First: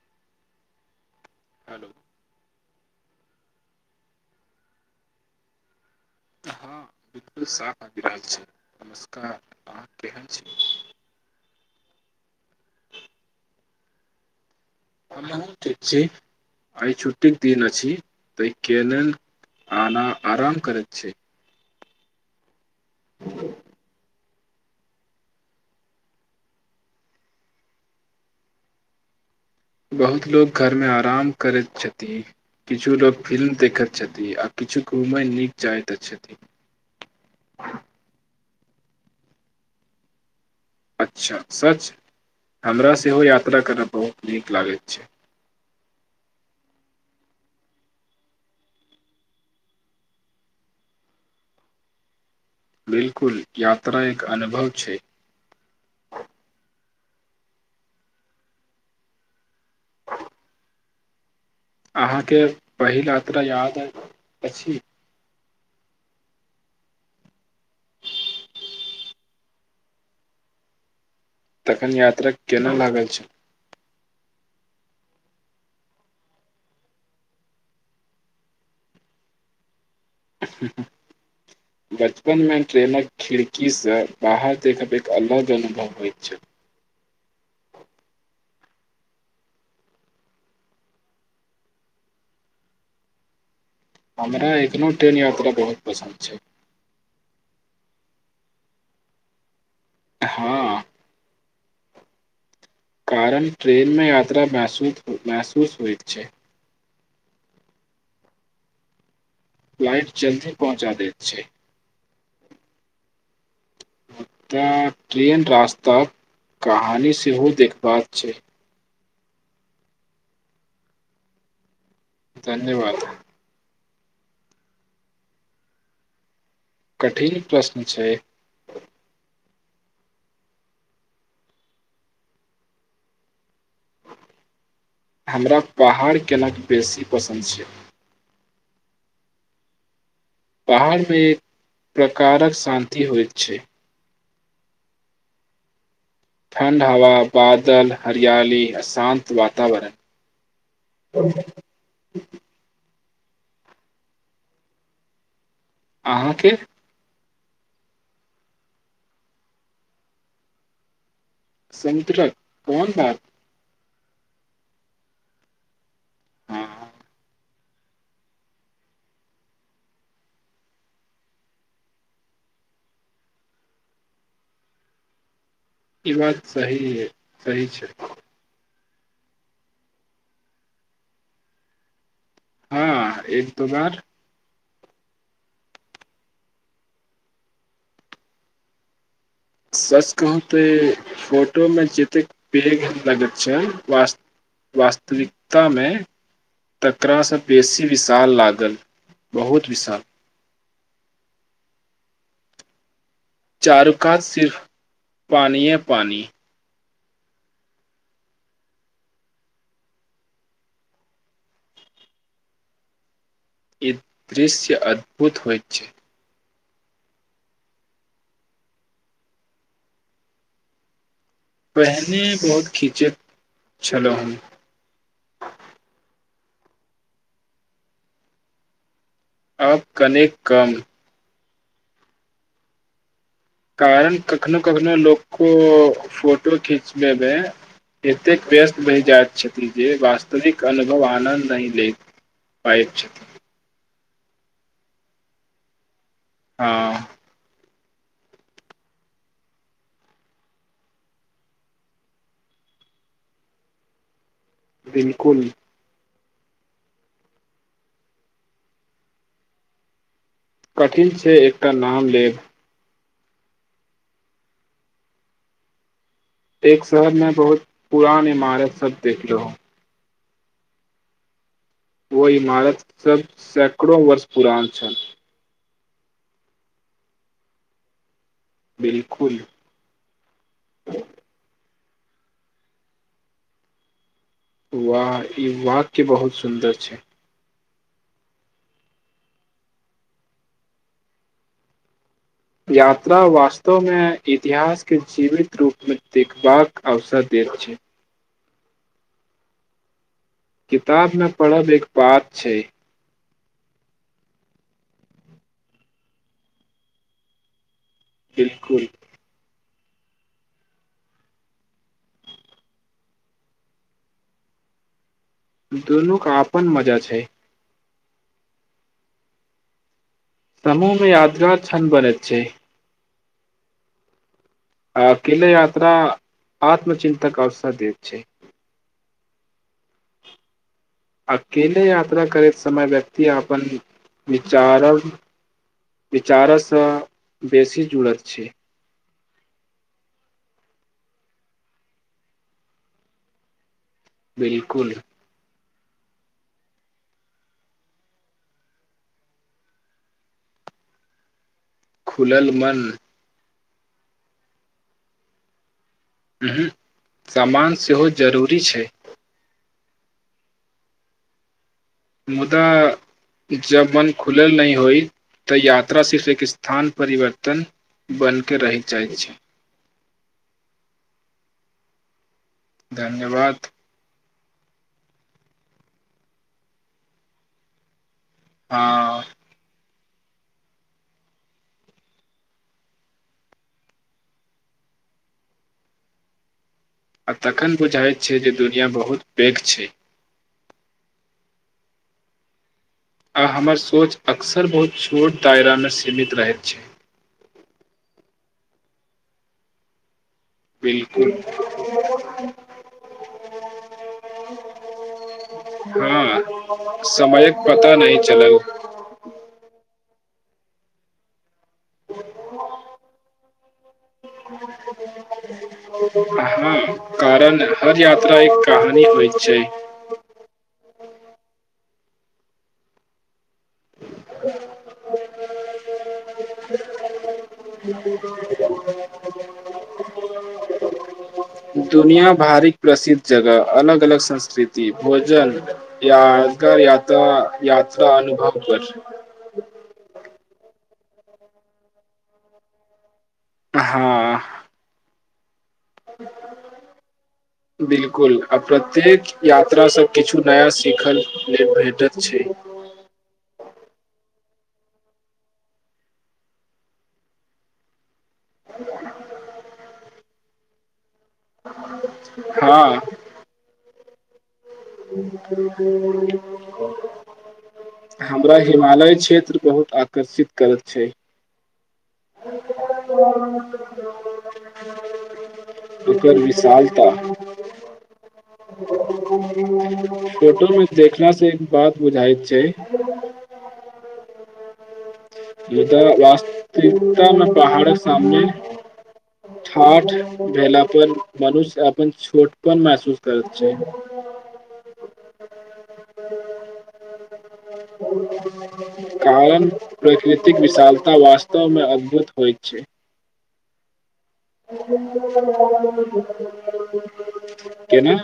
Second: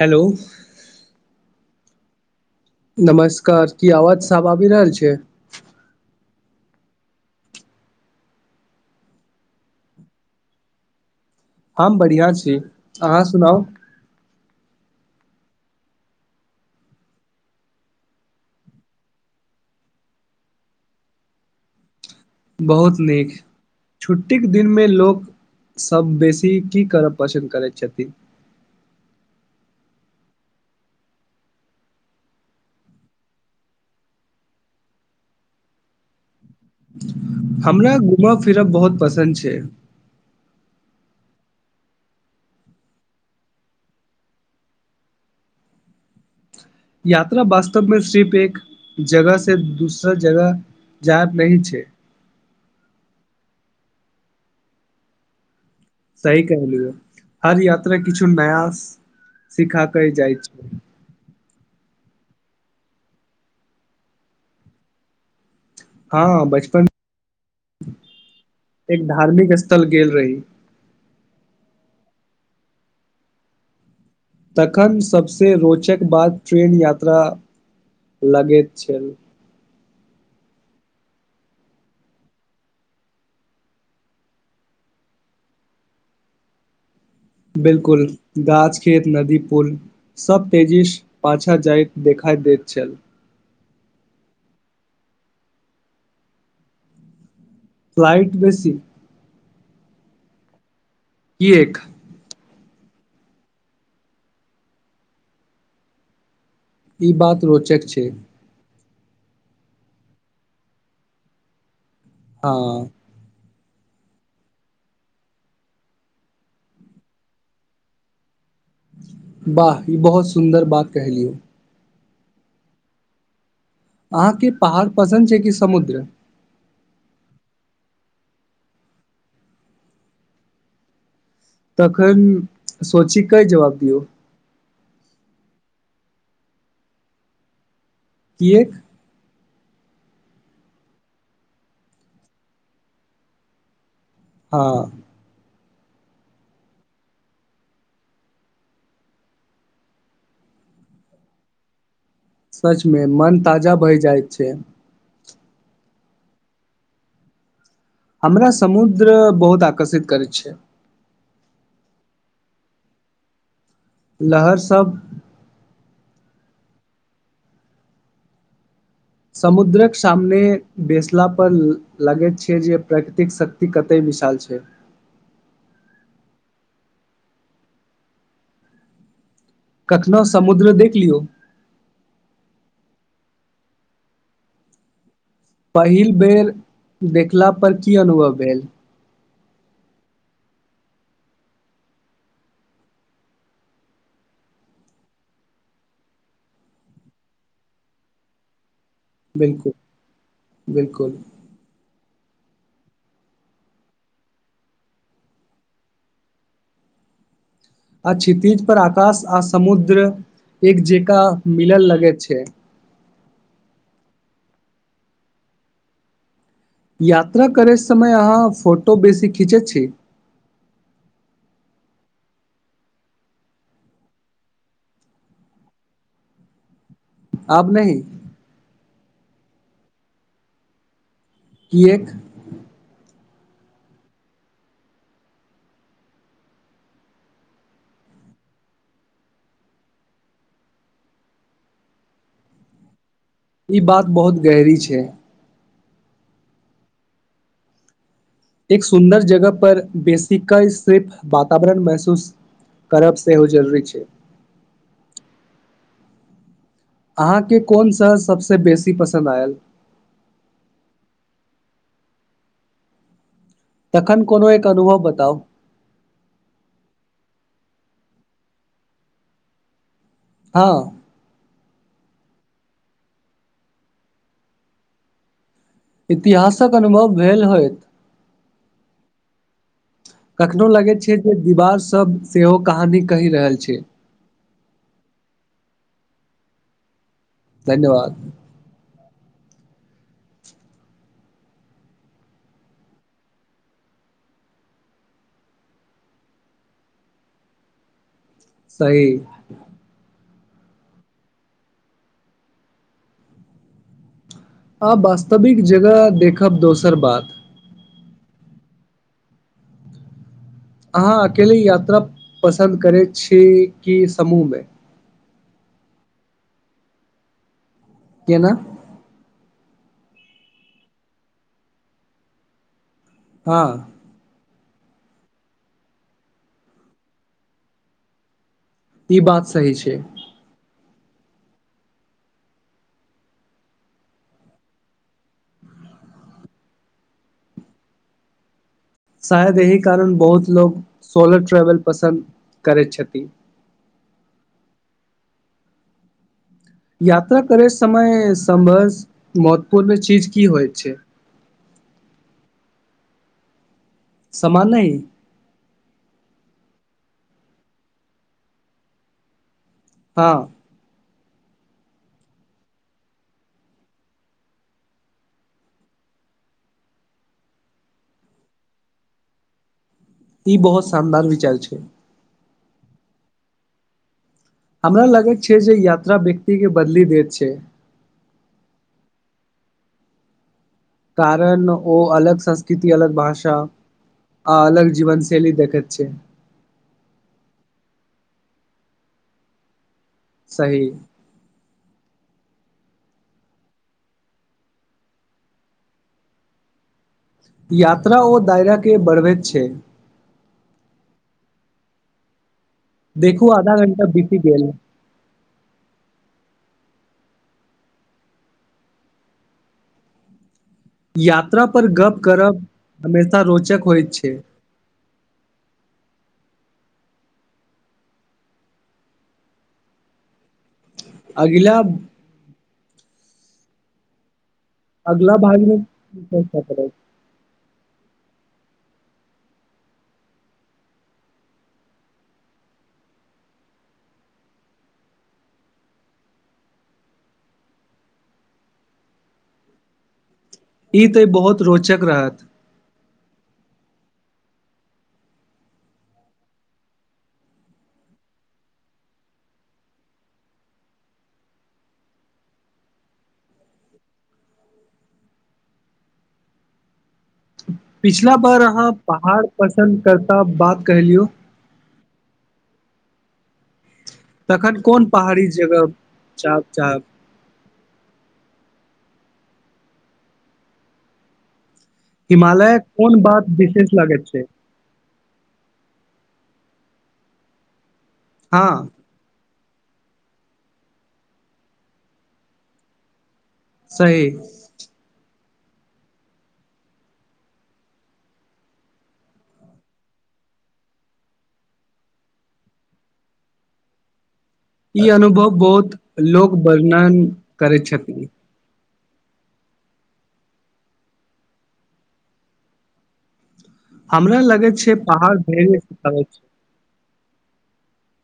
हलो hello नमस्कार की आवाज साब आबि रहल छै हँ बिल्कुल साफ अबी रहल छै नमस्कार आहाॅ केहेन छी हम बढ़िआँ छी अहाँ सुनाउ हमहुँ ठीक छी आइ छुट्टीक के दिन अछि तई के लेल आना आराम करैत छै बहुत नीक छुट्टी छुट्टी के दिन मे लोक सब बेसी की करब पसन्द करैत छथिन बहुत लोको घरमे आराम करैत छथिन किछु लोक फिल्म देखैत छथिन आ किछु घूमय नीक जाइत छथिन हमरा घुमा फिरब बहुत पसन्द छै अच्छा सच हमरा सेहो यात्रा करय बहुत नीक लागैत छै यात्रा वास्तवमे सिर्फ एक जगह से दूसरा जगह जाब नहि छै बिलकुल याात्रा एक अनुभव छै सही कहलियै हर यात्रा किछु नया सिखा क जाइ छै अहाँके पहिल यात्रा याद अछि हँ बचपन एक धार्मिक स्थल गेल रही तखन यात्रा केना लागल छै तखन सभसँ रोचक बात ट्रेन यात्रा लगैत छल बचपन मे ट्रेनक खिड़की सँ बाहर देखब एक अलग अनुभव होइत छल बिलकुल गाछ खेत नदी पुल सब तेजीस पाछा जाइत देखा दैत छल हमरा एखनो ट्रेन यात्रा बहुत पसन्द छै फ्लाइट बेसी हँ एक कारण ट्रेन मे यात्रा मसू महसूस होइत छै ई बात रोचक छै फ्लाइट जल्दी पहुँचा देत छैे हँ मुदा ट्रेन रास्ताक कहानी सेहो देखबाक छै वाह ई बहुत सुंन्दर बात कह लियौ धन्यवाद अहाँके पहाड़ पसन्द छै कि समुद्र कठिन प्रश्न छै तखन सोची क जवाब दियौ हमरा पहाड़ केनक बेसी पसन्द छै कियक पहाड़मे एक प्रकारक शान्ति होइत छै हँ ठंड हवा बादल हरियली अ शान्त वातावरण सचमे मन ताजा भहि जाइत छै अहाँके हमरा समुद्र बहुत आकर्षित करैत छै संत्रक कोन बा लहरसभ हँ समुद्रक सामने बेसला पर लागेछै जे प्राकृतिक शक्ति कतय विशाल छै ई बात सही अय सही छै कखनोहु समुद्र देख लियौ हँ एक तो बार पहिल बेर देखलापर की अनुभव भेल सच कहू ते फोटोमे जतेक पैघ लगैत छै वास वास्तविकतामे तकररासँ बेसी विशाल लागल बहुत बिलकुल विशाल बिलकुल चारु कात सिर्फ पानिये पानि आ छितीज पर आकाश आ समुद्र एक जेका मिलल लगे छै ई दृश्य अद्भुत होइत छै यात्रा करय समय अहाँ फोटो बेसी खीचै छी पहने बहुत खिचैत छलहु आब नहि आब कने कम किएक कारण कखनो कखनो लोको फोटो खिचबैमे एतेक व्यस्त बहि जाइत छथि जे वास्तविक अनुभव आनन्द नहि ले पाबैत छथिन ई बात बहुत गहरी छै हँ एक सुन्दर जगह पर बेसिका सिर्फ वातावरण महसूस करब सेहो जरूरी छै बिलकुल अहाँके कोन शहर सभसँ बेसी पसन्द आयल कठिन छै एकटा नाम लेब तखन कोनो एक अनुभव बताउ एक शहरमें बहुत पुरान इमारत सब देखलौह हँ ओ इमारत सब सैकड़ो वर्ष पुरान छल इतिहासक अनुभव भेल होइत बिलकुल कखनो लगैत छै जे दिवारस सभ सेहो कहानी कहि रहल छय वाह ई वाक्य बहुत सुन्दर छै धन्यवाद यात्रा वास्तवमे इतिहासके जीवित रूपमे देखबाक अवसर देत छै सही किताब न पढ़ब एक बात छै आब वास्तविक जगह देखब दोसर बात बिलकुल अहाँ अकेले यात्रा पसन्द करैत छी कि समूहमे दुनूका अपन मजा छै केना समूह में यादगार छन बनत छै हँ आ अकेले यात्रा आत्मचिन्तक अवसर देत छै ई बात सही छै अकेले यात्रा करैत समय व्यक्ति अपन विचार विचारसँ बेसी जुड़त छै शायद एहि कारण बहुत लोक सोलर ट्रैवल पसन्द करैत छथि बिलकुल यात्रा करे समय सम्भस महत्वपूर्ण चीज की होइत छै खुलल मन समान नहि ह सामान सेहो जरूरी छै हँ मुदा जब मन खुलल नहि होइत त यात्रा सिर्फ एक स्थान परिवर्तन बन क रहित जाइत छै ई बहुत शानदार विचार छै धन्यवाद हमरा लगैत छै जे यात्रा व्यक्तिे के बदली देत छै हँ कारण ओ अलग संस्कृति अलग भाषा आ अलग जीवनशैली देखैत छै आ तखन बुझाइत छै जे दुनिआ बहुत पैघ छै सही आ हमर सोच अक्सर बहुत छोट दायरामे सीमित रहैत छै यात्रा ओ दायरा के बढ़बैत छै बिलकुल देखू आधा घंटा बीति गेल हँ समयक पता नही चलल या पर गप करब हमेशा रोज चेक होइत छै [unintelligible] कारण हर यात्रा एक कहानी होइत छै अगिला [inaudible] अगला भइ ने [unintelligible] दुनिया भारिक प्रसिद्ध जगह अलग अलग संस्कृति भोजन यादगार या यात्रा अनुभव पर ई तऽ बहुत रोचक रहत हँ बिल्कुल आ प्रत्येक यात्रासँ किछु नया सीखल नहि भेटैत छै पिछि ला बार अहाँ पहाड़ पर पस करता बात कहलियौ हँ तखन कोन पहाड़ी जगह चाप चाप रा हिमालय क्षेत्र बहुत आकर्षित करैत छै हिमालय कोन बात विशेष लागैत छै [inaudible] ओकर विशालता हँ [inaudible] फोटोमें देखना से एक बात बुझाइत छै सही मुदा वास्तिकता मे पहाड़क सामने ठाठ भेला पर मनुष्य अपन छोटपन महसूस करैत छै ई अनुभव बहुत लोकवर्णन करैत छथिन कारण प्रकृतिक विशालता वास्तवमे अद्भुत होइत छै हमरा लगै छै पहाड़ परै छै केना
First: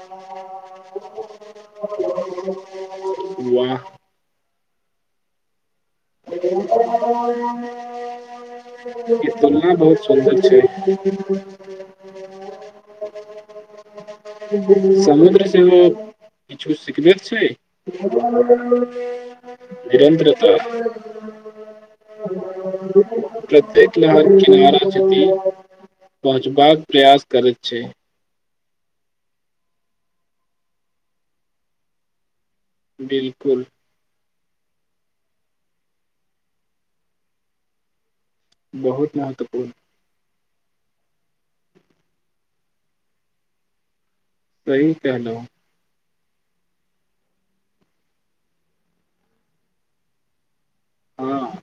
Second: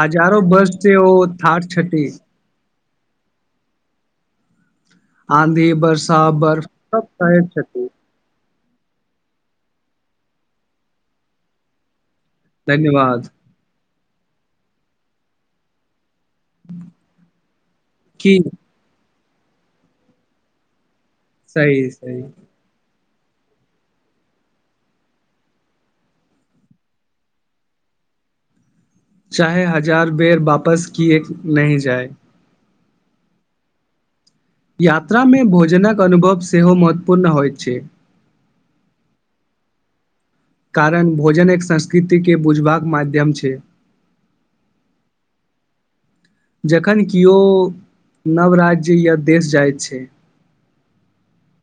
हजारो बस जे ओ थट छटी वाह आंधी ब बर्फ सब सहैछथिन ई तुलना बहुत सुन्दर छै धन्यवाद समुद्र सेहो किछु सिखनेे छै की निरन्द्रत सही सही प्रत्येक लहर किनारा जति पहुँचबाक प्रयास करैत छै चाहे हजार बेर वापस किए नहि जाय बिलकुल यात्रामे भोजनक अनुभव सेहो महत्वपूर्ण होइत छै बहुत महत्वपूर्ण कारण भोजन एक संस्कृतिके बुझबाक माध्यम छै सही कहलौं जखन किओ नव राज्य या देश जाइत छै हँ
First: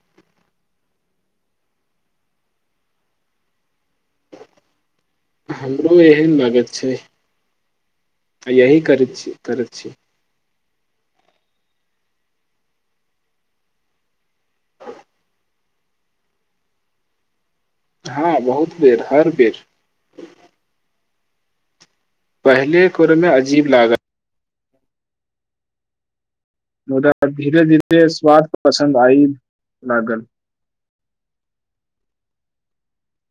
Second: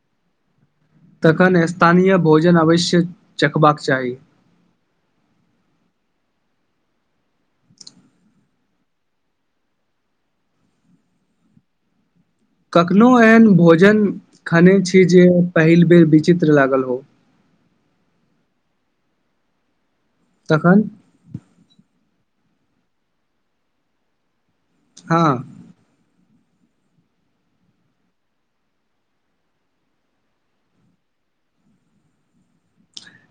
तखन स्थानीय भोजन अवश्य चखबाक चाही हमरो एहन लागत छै त यही करैत छी करैत छी कखनहु एहन भोजन खने छी जे पहिल बेर विचित्र लागल हो हँ बहुत बेर हर बेर तखन पहले कुरमे अजीब लागा हँ मुदा धीरे धीरे स्वाद पसन्द आय लागल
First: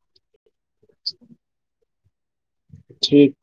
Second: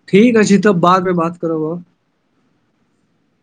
ठीक अछि तब बादमे बात करब हम ठीक